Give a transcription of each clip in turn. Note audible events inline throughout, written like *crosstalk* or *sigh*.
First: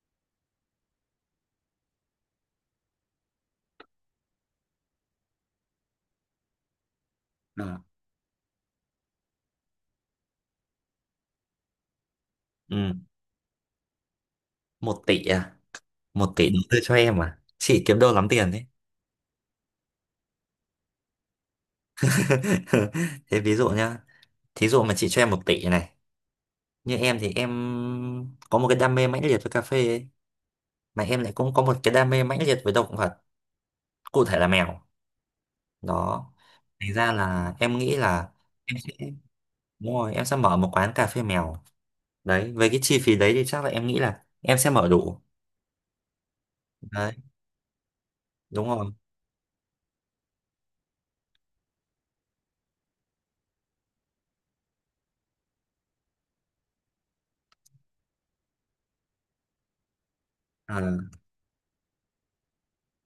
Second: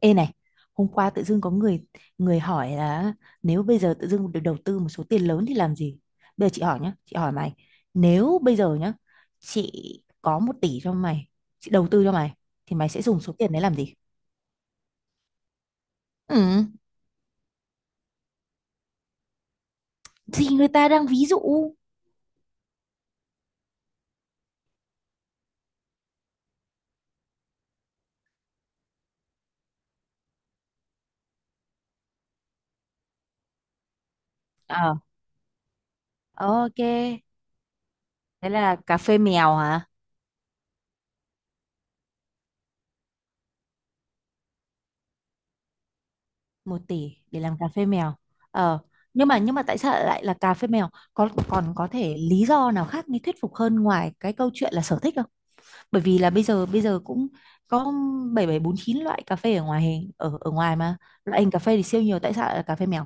Ê này, hôm qua tự dưng có người người hỏi là nếu bây giờ tự dưng được đầu tư một số tiền lớn thì làm gì? Bây giờ chị hỏi nhá, chị hỏi mày, Ờ. nếu bây giờ nhá, chị có 1 tỷ cho mày, chị đầu tư cho mày, thì mày Ừ. sẽ dùng số tiền đấy làm gì? Một tỷ à? Một Ừ, tỷ đầu tư cho em à? Chị kiếm đâu lắm tiền đấy. thì người ta đang ví dụ. *laughs* Thế ví dụ nhá. Thí dụ mà chị cho em một tỷ này. Như em thì em có một cái đam mê mãnh liệt với cà phê ấy. Mà em lại cũng có một cái đam mê mãnh liệt với động vật. Cụ thể là mèo. Ờ, Đó. ok. Thành ra là em nghĩ là Thế em là sẽ cà phê mèo hả? đúng rồi, em sẽ mở một quán cà phê mèo. Đấy, với cái chi phí đấy thì chắc là em nghĩ là em sẽ mở đủ. Một Đấy, tỷ để làm cà phê mèo. đúng Ờ, rồi. nhưng mà tại sao lại là cà phê mèo? Có còn có thể lý do nào khác mới thuyết phục hơn ngoài cái câu chuyện là sở thích không? Bởi vì là bây giờ cũng có 7749 loại cà phê ở ngoài hình ở ở ngoài Ờ. mà loại hình cà phê thì siêu nhiều, tại sao lại là cà phê mèo?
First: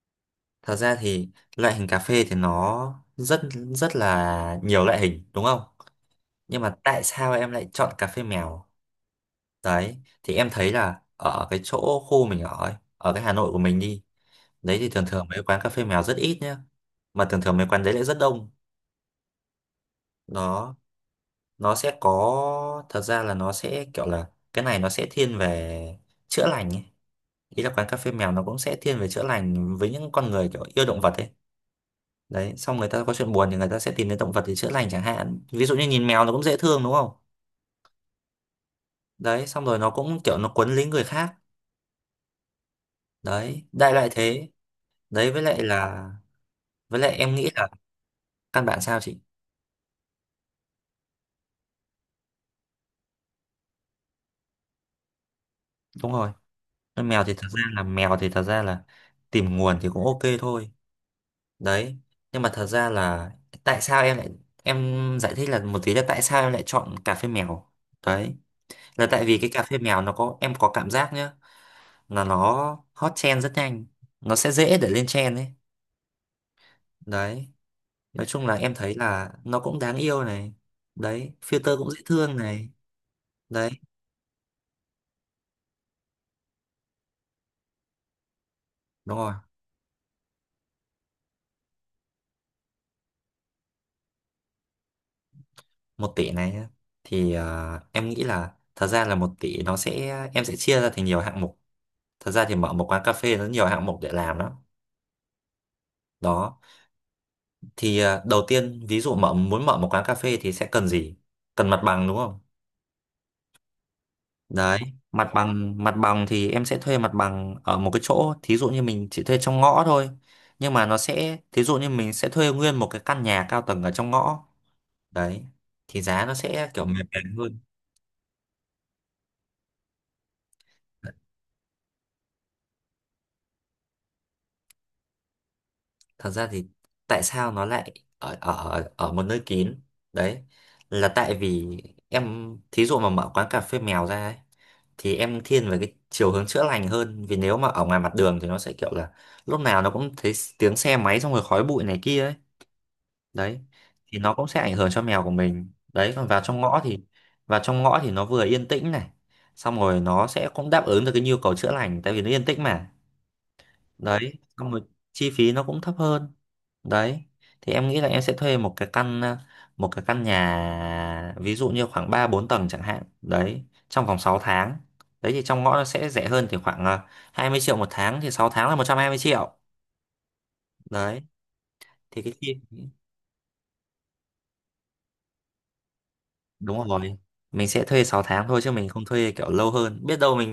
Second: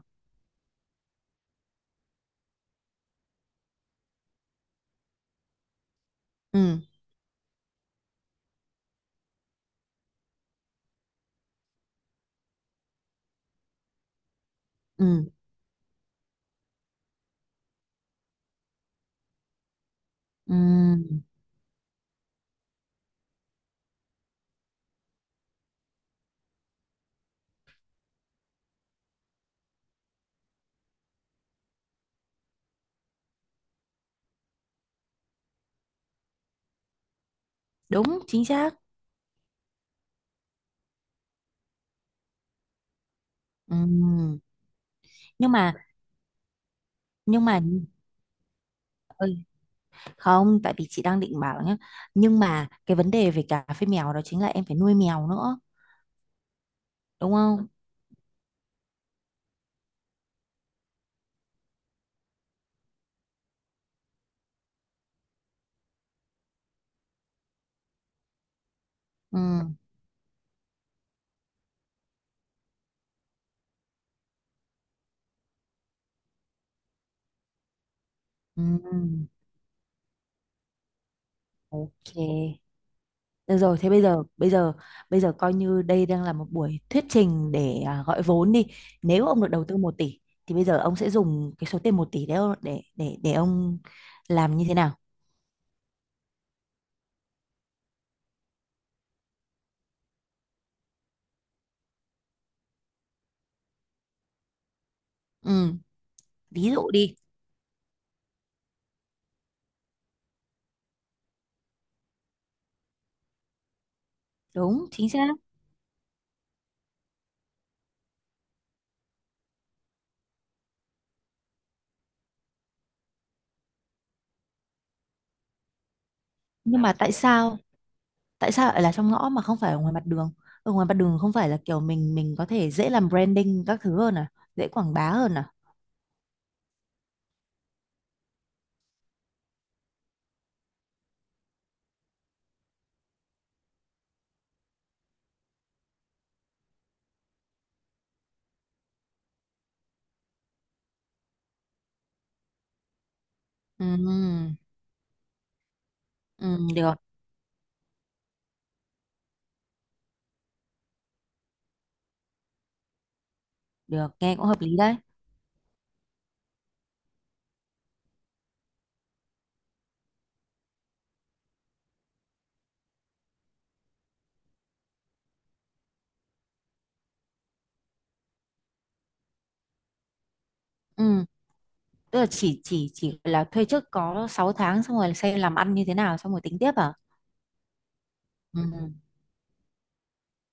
Thật ra thì loại hình cà phê thì nó rất rất là nhiều loại hình đúng không? Nhưng mà Ừ, tại sao em lại chọn cà phê mèo? Đấy, thì em thấy là ở cái chỗ khu mình ở ấy, ở cái Hà Nội của mình đi, đấy thì thường thường ừ, mấy quán cà phê mèo rất ít nhá. Mà thường thường mấy quán đấy lại rất đông. Đó, ừ, nó sẽ có thật ra là nó sẽ kiểu là cái này nó sẽ thiên về chữa lành ấy. Ý là quán cà phê mèo nó cũng sẽ thiên về chữa lành với những con người kiểu yêu động vật ấy. Đấy, xong người ta có chuyện buồn thì người ta sẽ tìm đến động vật để chữa lành chẳng hạn, ví dụ như nhìn mèo nó cũng dễ thương đúng không? đúng chính xác. Đấy, xong rồi nó cũng kiểu nó quấn lấy người khác. Đấy, đại loại Ừ. thế. Đấy, với nhưng lại mà là với lại em nhưng nghĩ mà là căn bản, sao chị? ơi, không, tại vì chị đang định bảo nhá, nhưng mà cái vấn đề về cà phê mèo đó chính là em phải nuôi mèo nữa, Đúng rồi, con mèo đúng thì thật ra không? là mèo thì thật ra là tìm nguồn thì cũng ok thôi. Đấy, nhưng mà thật ra là tại sao em lại em giải thích là một tí là tại sao em lại chọn cà phê mèo. Đấy, là tại vì Ừ, cái cà phê mèo nó có, em có cảm giác nhá là nó hot trend rất nhanh. Nó sẽ dễ để lên trend ấy. Đấy, nói chung là em thấy ừ, là nó cũng đáng yêu này. Đấy, filter cũng dễ ok. thương này. Được Đấy, rồi, thế bây giờ coi như đây đang là một buổi thuyết trình để gọi vốn đi. đúng Nếu rồi. ông được đầu tư 1 tỷ thì bây giờ ông sẽ dùng cái số tiền 1 tỷ đấy để ông làm như thế nào? Một tỷ này nhá. Thì em nghĩ là thật ra là một tỷ nó sẽ, em sẽ chia ra thành nhiều hạng mục. Thật ra thì mở một quán cà phê nó nhiều hạng mục để làm lắm. Ừ, Đó, ví dụ đi. thì đầu tiên, ví dụ muốn mở một quán cà phê thì sẽ cần gì? Cần mặt bằng đúng không? Đấy, Đúng, chính xác. mặt bằng, mặt bằng thì em sẽ thuê mặt bằng ở một cái chỗ thí dụ như mình chỉ thuê trong ngõ thôi, nhưng mà nó sẽ thí dụ như mình sẽ thuê nguyên một cái căn nhà cao tầng ở trong ngõ. Đấy, thì giá nó sẽ Nhưng kiểu mà mềm tại mềm sao hơn. tại sao lại là trong ngõ mà không phải ở ngoài mặt đường? Ở ngoài mặt đường không phải là kiểu mình có thể dễ làm branding các thứ hơn à, dễ quảng bá hơn à? Thật ra thì tại sao nó lại ở ở ở một nơi kín? Đấy, là tại vì em thí dụ mà mở quán cà phê mèo ra ấy, thì em thiên về cái chiều hướng chữa lành hơn, vì nếu mà ở ngoài mặt đường thì nó sẽ kiểu là lúc nào nó cũng thấy tiếng xe máy xong rồi khói bụi này kia ấy. Đấy, thì nó cũng Ừ, sẽ ảnh hưởng cho mèo của mình đấy. Còn vào ừ, trong ngõ được, thì nó vừa yên tĩnh này, xong rồi nó sẽ cũng đáp ứng được cái nhu cầu chữa lành tại vì nó yên tĩnh mà. được, Đấy, nghe cũng hợp xong lý rồi đấy. chi phí nó cũng thấp hơn. Đấy, thì em nghĩ là em sẽ thuê một cái căn một cái căn nhà ví dụ như khoảng 3 4 tầng chẳng hạn đấy trong vòng 6 tháng. Đấy, thì trong ngõ nó sẽ rẻ hơn thì khoảng 20 triệu một tháng thì 6 tháng là 120 triệu. Đấy, Ừ. Tức thì là cái chi, chỉ là thuê trước có 6 tháng xong rồi xem làm ăn như thế nào xong rồi tính tiếp đúng à? rồi, mình sẽ thuê 6 tháng thôi Ừ. chứ Ừ. mình không thuê kiểu lâu hơn, biết đâu mình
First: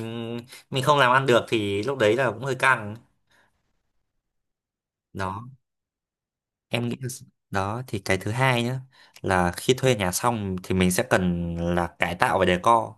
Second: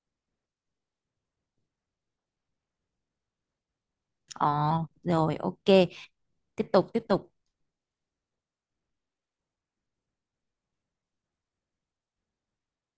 mình không làm ăn được thì lúc đấy là cũng hơi căng. Ờ, rồi, Đó, ok. Tiếp tục, em nghĩ tiếp là tục. đó thì cái thứ hai nhá là khi thuê nhà xong thì mình sẽ cần là cải tạo và decor.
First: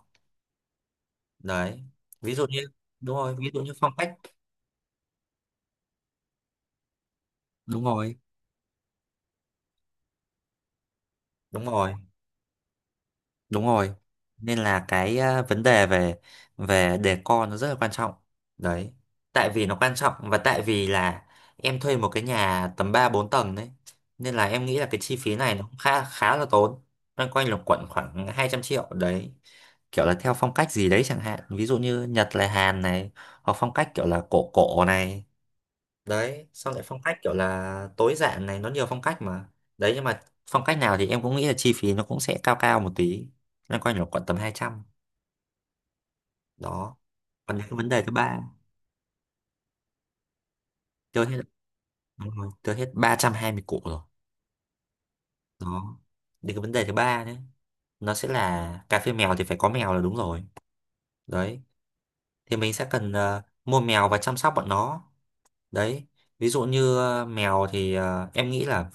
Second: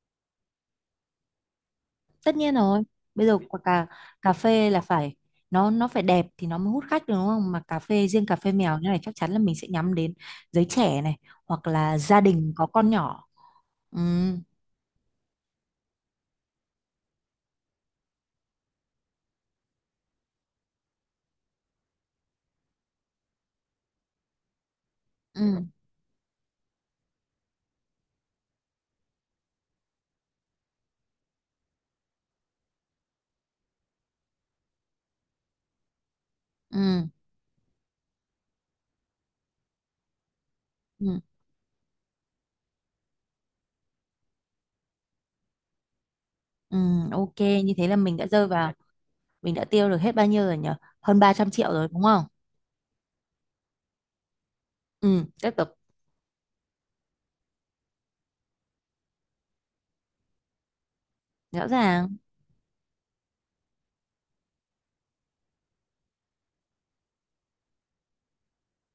Đấy, ví Tất dụ nhiên như, rồi. đúng Bây rồi, giờ ví quả dụ như cà phong cách. cà phê là phải, nó phải đẹp thì nó mới hút khách được đúng không? Mà cà Đúng phê, rồi. riêng cà phê mèo như này chắc chắn là mình sẽ nhắm đến giới trẻ này Đúng hoặc rồi. là gia đình có con nhỏ. Đúng rồi. Ừ, Nên là cái vấn đề về về decor nó rất là quan trọng. Đấy, tại vì nó quan trọng và tại vì là em thuê một cái nhà tầm 3 4 tầng đấy, nên là em nghĩ là cái chi phí này nó ừ, cũng khá khá là tốn, loanh quanh là quẩn khoảng 200 triệu đấy, kiểu là theo phong cách gì đấy chẳng hạn, ví dụ như Nhật là Hàn này, hoặc phong cách kiểu là cổ cổ này. Đấy, xong lại phong ừ, cách kiểu là tối giản này, nó nhiều phong cách mà. Đấy, nhưng mà phong cách nào thì ừ, em cũng nghĩ là chi phí nó cũng sẽ cao cao một tí, loanh quanh là khoảng tầm 200. ừ, Đó, ok. còn đến Như cái thế vấn là đề thứ ba. Mình đã tiêu được hết bao nhiêu rồi nhỉ? Hơn Tiêu ba hết, trăm triệu rồi đúng không? đúng rồi, tiêu hết 320 củ rồi. Ừ, tiếp tục. Đó, đến cái vấn đề thứ ba đấy, nó sẽ là cà phê mèo thì phải có mèo là đúng rồi. Đấy, Rõ ràng, thì mình sẽ cần mua mèo và chăm sóc bọn nó. Đấy, ví dụ như mèo thì em nghĩ là,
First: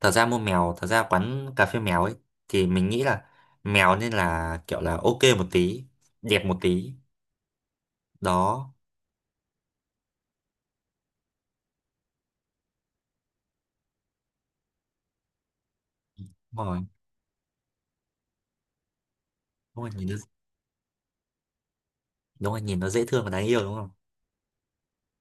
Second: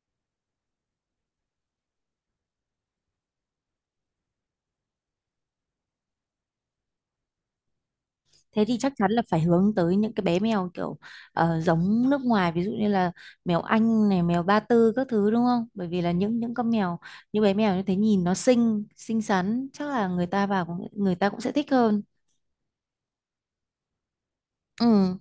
thật ra mua mèo, thật ra quán cà phê mèo ấy, thì mình nghĩ là mèo nên là kiểu là ok một tí, đẹp một tí. thế Đó. thì chắc chắn là phải hướng tới những cái bé mèo kiểu giống nước ngoài, ví dụ như là mèo Anh này, mèo Ba Tư các thứ, đúng không? Bởi vì là những Đúng con rồi. mèo, như bé mèo như thế nhìn nó xinh, xinh xắn, Đúng chắc rồi, nhìn là nó, người ta vào người ta cũng sẽ thích hơn. đúng rồi nhìn nó dễ thương và đáng yêu đúng không? Ừ,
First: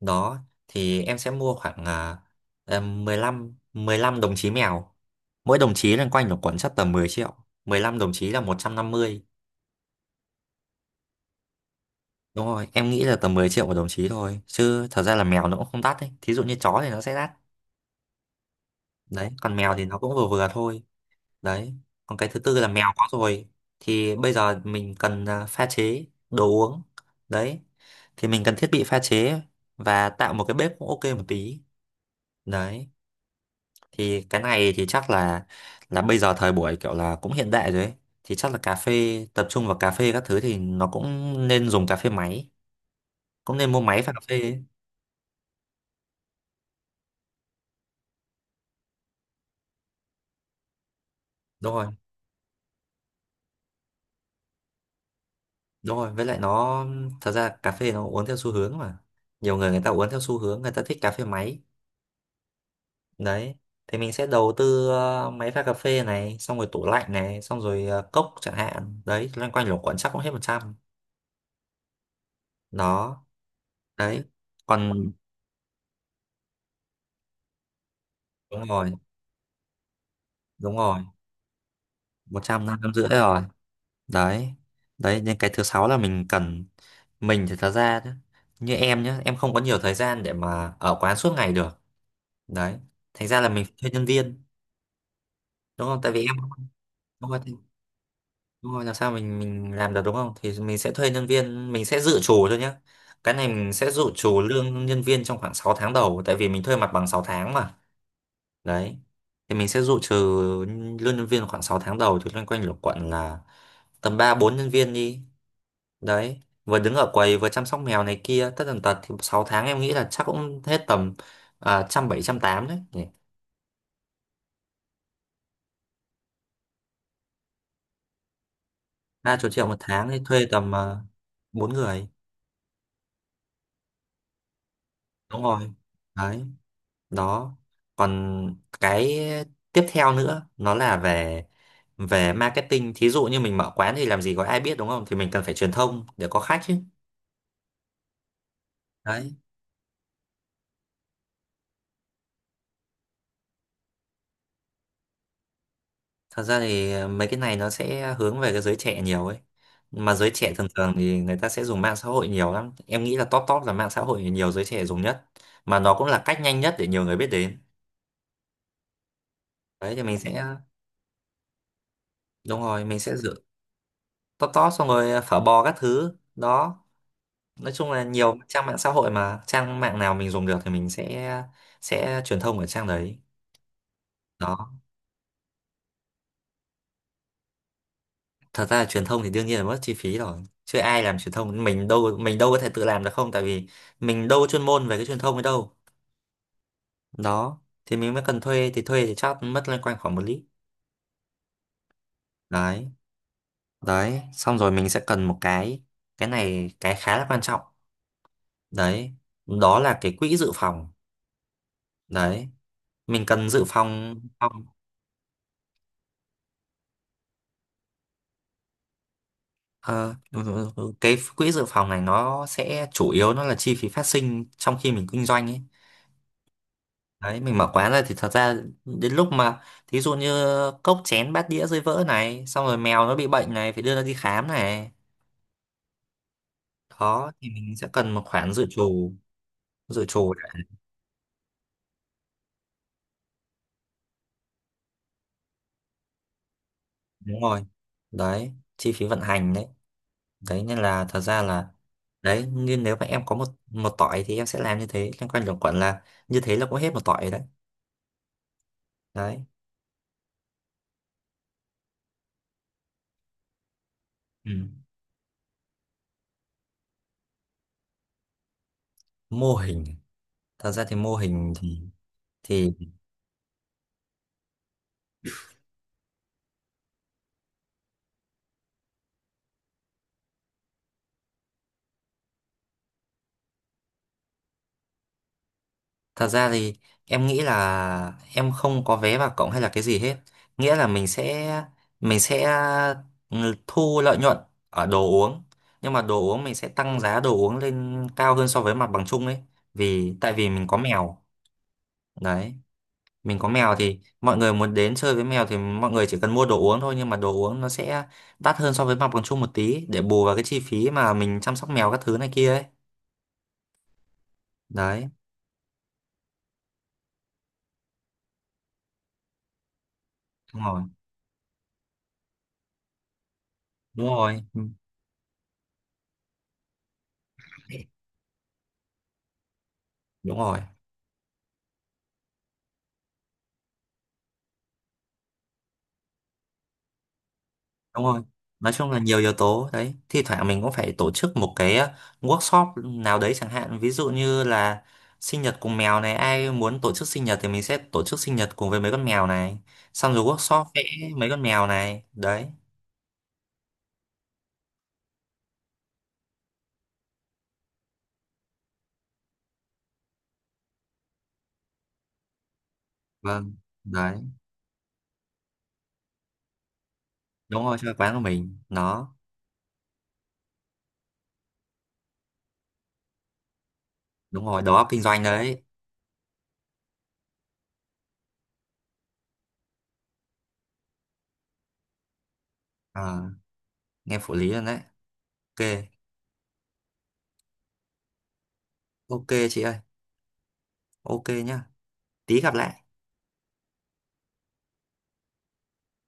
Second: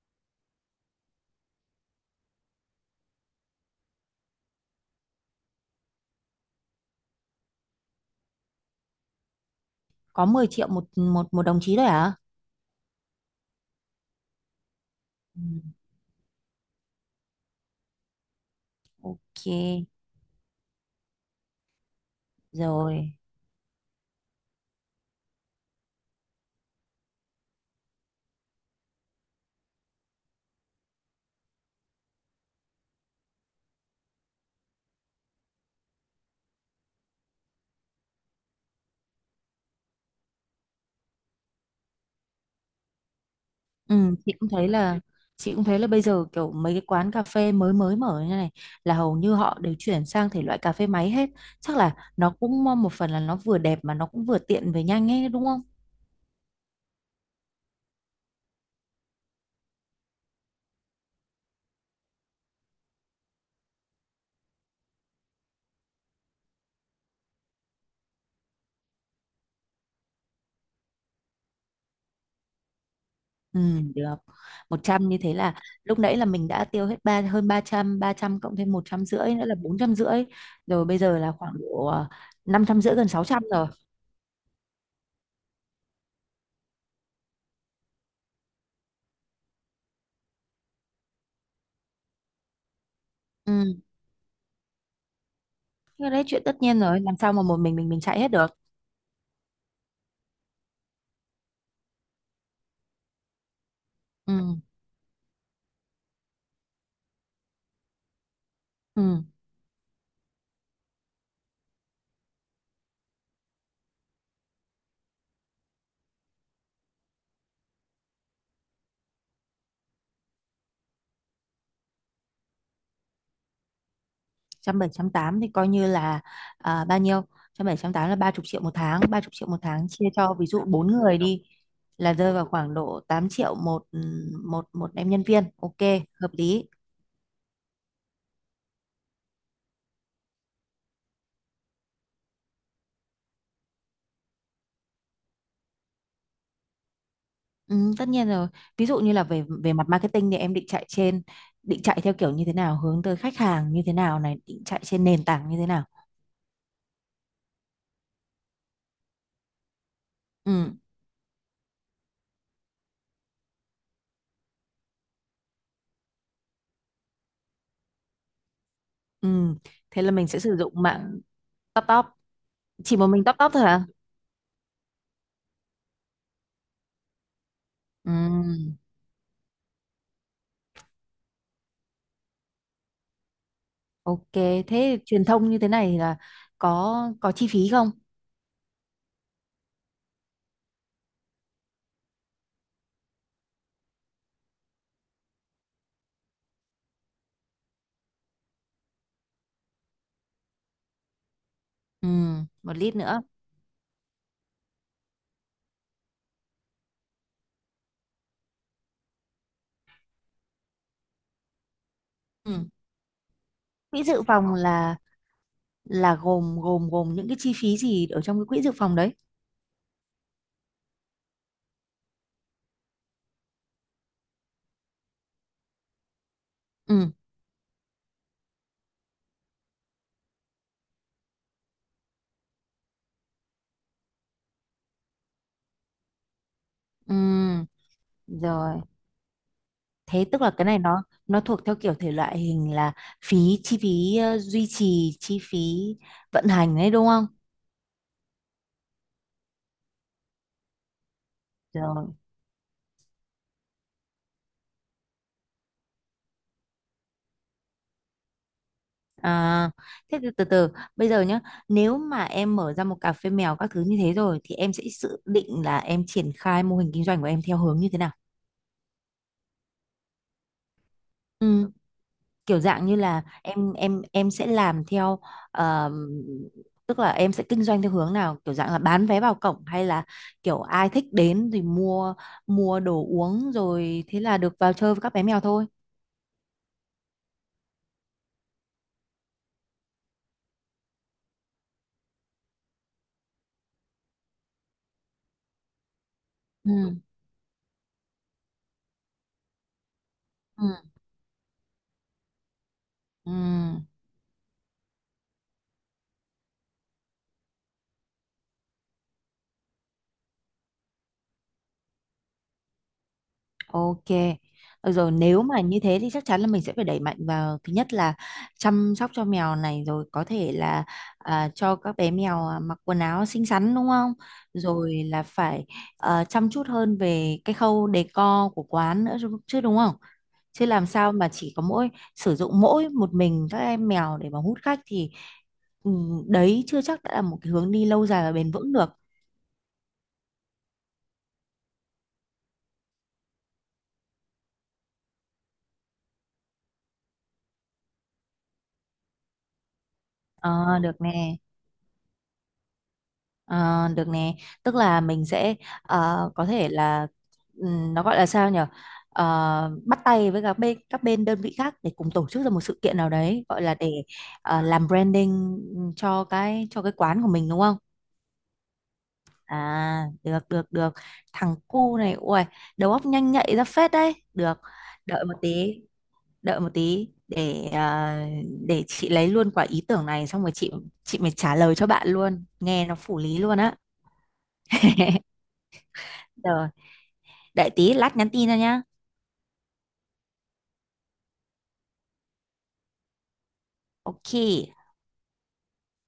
Đó, thì em sẽ mua khoảng em 15 đồng chí mèo, mỗi đồng chí loanh quanh là khoảng chắc tầm 10 triệu, 15 đồng chí là 150. có 10 triệu một một một đồng chí thôi hả? Đúng rồi, em nghĩ là tầm 10 triệu một đồng chí thôi chứ thật ra là Ừ, mèo nó cũng không đắt đấy, thí dụ như chó thì nó sẽ đắt. Đấy, còn mèo thì ok, nó cũng vừa vừa thôi. Đấy, còn cái thứ tư là mèo có rồi. rồi thì bây giờ mình cần pha chế đồ uống. Đấy, thì mình cần thiết bị pha chế và tạo một cái bếp cũng ok một tí. Đấy, thì cái này thì chắc là bây giờ thời buổi kiểu là cũng hiện đại rồi ấy, thì chắc là cà phê tập trung vào cà phê các thứ thì nó cũng nên dùng cà phê máy, cũng nên mua máy pha Ừ, cà chị phê cũng ấy. thấy là chị cũng thấy là bây giờ kiểu mấy cái quán cà phê mới mới mở như này là hầu như họ đều chuyển sang thể loại cà phê máy hết, Đúng chắc rồi. là nó cũng một phần là nó vừa đẹp mà nó cũng vừa tiện về nhanh ấy đúng không? Đúng rồi, với lại nó, thật ra cà phê nó uống theo xu hướng mà, nhiều người, người ta uống theo xu hướng người ta thích cà phê máy. Đấy, thì mình sẽ đầu tư máy pha cà phê này, xong rồi tủ lạnh này, xong rồi cốc chẳng hạn đấy, loanh quanh luẩn quẩn chắc cũng hết một trăm. Đó. Ừ, được. Đấy. Một trăm Còn, như thế là lúc nãy là mình đã tiêu hết hơn ba trăm, cộng đúng thêm một rồi, trăm rưỡi nữa là 450 đúng rồi, bây rồi. giờ là khoảng độ Một năm trăm năm trăm rưỡi rưỡi gần sáu rồi. trăm rồi. Đấy, đấy nên cái thứ sáu là mình cần. Mình thì thật ra nhá, như em nhá em không có nhiều thời gian để mà ở quán suốt ngày được. Đấy, thành ra là mình phải Ừ. thuê nhân viên, đúng không? Thế Tại vì đấy, em, chuyện tất nhiên rồi, làm đúng sao rồi, mà một mình chạy hết được. đúng rồi, làm sao mình làm được đúng không? Thì mình sẽ thuê nhân viên, mình sẽ dự trù thôi nhé. Cái này mình sẽ dự trù Ừ. lương nhân viên trong khoảng 6 tháng đầu tại vì mình thuê mặt bằng 6 tháng mà. Đấy, Ừ. thì mình sẽ dự trù lương nhân viên khoảng 6 tháng đầu thì loanh quanh lục quận là tầm 3 4 nhân viên đi. Đấy, vừa đứng ở quầy vừa chăm sóc mèo này kia tất tần tật thì 6 tháng em nghĩ là chắc cũng hết tầm trăm bảy trăm tám đấy nhỉ. Trăm bảy, trăm tám thì coi như là bao nhiêu? Trăm bảy trăm tám là 30 triệu một tháng, ba chục ba triệu chục một triệu một tháng chia tháng thì cho thuê ví dụ tầm bốn uh, người đi 4 người. là rơi vào khoảng độ 8 triệu một, ừ, một một em nhân Đúng viên, rồi. ok, hợp Đấy. lý. Đó, còn cái tiếp theo nữa nó là về về marketing, thí dụ như mình mở quán thì làm gì có ai biết đúng không? Thì mình cần phải truyền thông để có khách chứ. Ừ, tất nhiên rồi. Ví dụ như là Đấy, về về mặt marketing thì em định chạy theo kiểu như thế nào, hướng tới khách hàng như thế nào này, định chạy trên nền tảng như thế nào? thật ra thì mấy cái này nó sẽ hướng về cái giới trẻ nhiều ấy, mà giới trẻ thường Ừ, thường thì người ta sẽ dùng mạng xã hội nhiều lắm, em nghĩ là top top là mạng xã hội nhiều giới trẻ dùng nhất, mà nó cũng là cách nhanh nhất để nhiều người biết đến. ừ. Đấy, thì Thế là mình mình sẽ, sẽ sử dụng mạng top top, đúng rồi, chỉ mình một sẽ mình giữ top top thôi hả? top top xong rồi phở bò các thứ. Đó, nói chung là Ừ. nhiều trang mạng xã hội, mà trang mạng nào mình dùng được thì mình sẽ truyền thông ở trang đấy. Ok, Đó, thế truyền thông như thế này là có có chi phí không? thật ra là truyền thông thì đương nhiên là mất chi phí rồi chứ, ai làm truyền thông, mình đâu có thể tự làm được không, tại vì mình đâu có chuyên môn về cái truyền thông ấy đâu. Đó, thì mình mới cần thuê, thì thuê thì chắc mất loanh quanh khoảng một lít. Ừ, một Đấy. lít nữa. Đấy, xong rồi mình sẽ cần một cái này cái khá là quan trọng đấy, đó là cái quỹ dự phòng. Đấy, Ừ. mình cần dự Quỹ phòng. dự phòng là gồm gồm gồm những cái chi phí gì ở trong cái quỹ dự phòng đấy? Ờ, đúng rồi, đúng rồi. Cái quỹ dự phòng này nó sẽ chủ yếu nó là chi phí phát sinh trong khi mình kinh doanh ấy. Ừ. Đấy, mình mở quán ra thì thật ra đến lúc mà thí dụ như cốc chén bát đĩa rơi vỡ này, xong rồi mèo nó bị bệnh này, phải đưa nó đi khám này. Ừ, Đó, thì mình sẽ cần một khoản rồi. Dự Thế trù tức là đã. cái này nó thuộc theo kiểu thể loại hình là phí chi phí duy trì, chi phí vận hành đấy đúng không? Đúng rồi. Đấy, chi phí vận hành đấy. Đấy nên là thật ra là, Rồi. đấy, nhưng nếu mà em có một một tỏi thì em sẽ làm như thế, liên quan đến quản là như thế là cũng hết một tỏi rồi đấy. Đấy. À, thế từ từ bây giờ nhá, nếu mà em mở ra một cà phê mèo các thứ như thế rồi Ừ. thì em sẽ dự định là em triển khai mô hình kinh doanh của em theo hướng như thế nào? Mô hình, thật ra thì mô hình Ừ, thì kiểu thì dạng như là em sẽ làm theo, ờm, tức là em sẽ kinh doanh theo hướng nào, kiểu dạng là bán vé vào cổng hay là kiểu ai thích đến thì mua mua đồ uống rồi thế là được vào chơi với các bé mèo thôi. thật ra thì em nghĩ là em không có vé vào cộng hay là cái gì hết, nghĩa là mình sẽ ừ, thu lợi nhuận ở đồ uống, nhưng mà đồ uống mình sẽ Ừ. tăng giá đồ uống lên cao hơn so với mặt bằng chung ấy, vì tại vì mình có Ừ. mèo. Đấy, Ừ. mình có mèo thì mọi người muốn đến chơi với mèo thì mọi người chỉ cần mua đồ uống thôi, nhưng mà đồ uống nó sẽ đắt hơn so với mặt bằng chung một tí để bù vào cái chi phí mà mình chăm sóc mèo các thứ này kia ấy. Ok. Được Đấy. rồi, nếu mà như thế thì chắc chắn là mình sẽ phải đẩy mạnh vào thứ nhất là chăm sóc cho mèo này, rồi có thể Đúng rồi. là cho các bé mèo mặc quần áo xinh xắn đúng Đúng không? rồi. Ừ. Rồi là phải chăm chút hơn về cái khâu decor của quán nữa chứ chứ đúng không? Đúng rồi. Chứ làm sao mà chỉ có mỗi sử dụng mỗi một mình các em mèo để mà hút khách thì, ừ, đấy chưa chắc đã là một cái hướng đi Đúng lâu rồi, dài và bền nói vững chung được. là nhiều yếu tố đấy, thi thoảng mình cũng phải tổ chức một cái workshop nào đấy chẳng hạn, ví dụ như là sinh nhật cùng mèo này, ai muốn tổ chức sinh nhật thì mình sẽ tổ chức sinh nhật cùng với mấy con mèo này, xong rồi workshop Ờ, vẽ được mấy nè. con mèo này. Đấy. Ờ, được nè, tức là mình sẽ có thể là, nó gọi là sao nhở? Ờ, bắt tay với các bên đơn vị khác để cùng tổ chức ra một sự kiện nào đấy Vâng. gọi là để Đấy, làm branding, cho cái quán của mình đúng đúng rồi, không? cho quán của mình nó. À, được, được, được. Thằng cu này, ui, đầu óc nhanh nhạy ra phết đấy. Đúng Được. rồi, đầu óc kinh doanh Đợi một đấy. tí, đợi một tí để để chị lấy luôn quả ý tưởng này xong rồi chị mới trả lời cho bạn luôn. Nghe nó phủ Ờ, lý luôn á. nghe phụ lý rồi đấy. Ok. Rồi, đợi tí lát nhắn tin cho nhá. Ok chị ơi. Ok nhá. Tí gặp lại. Ok.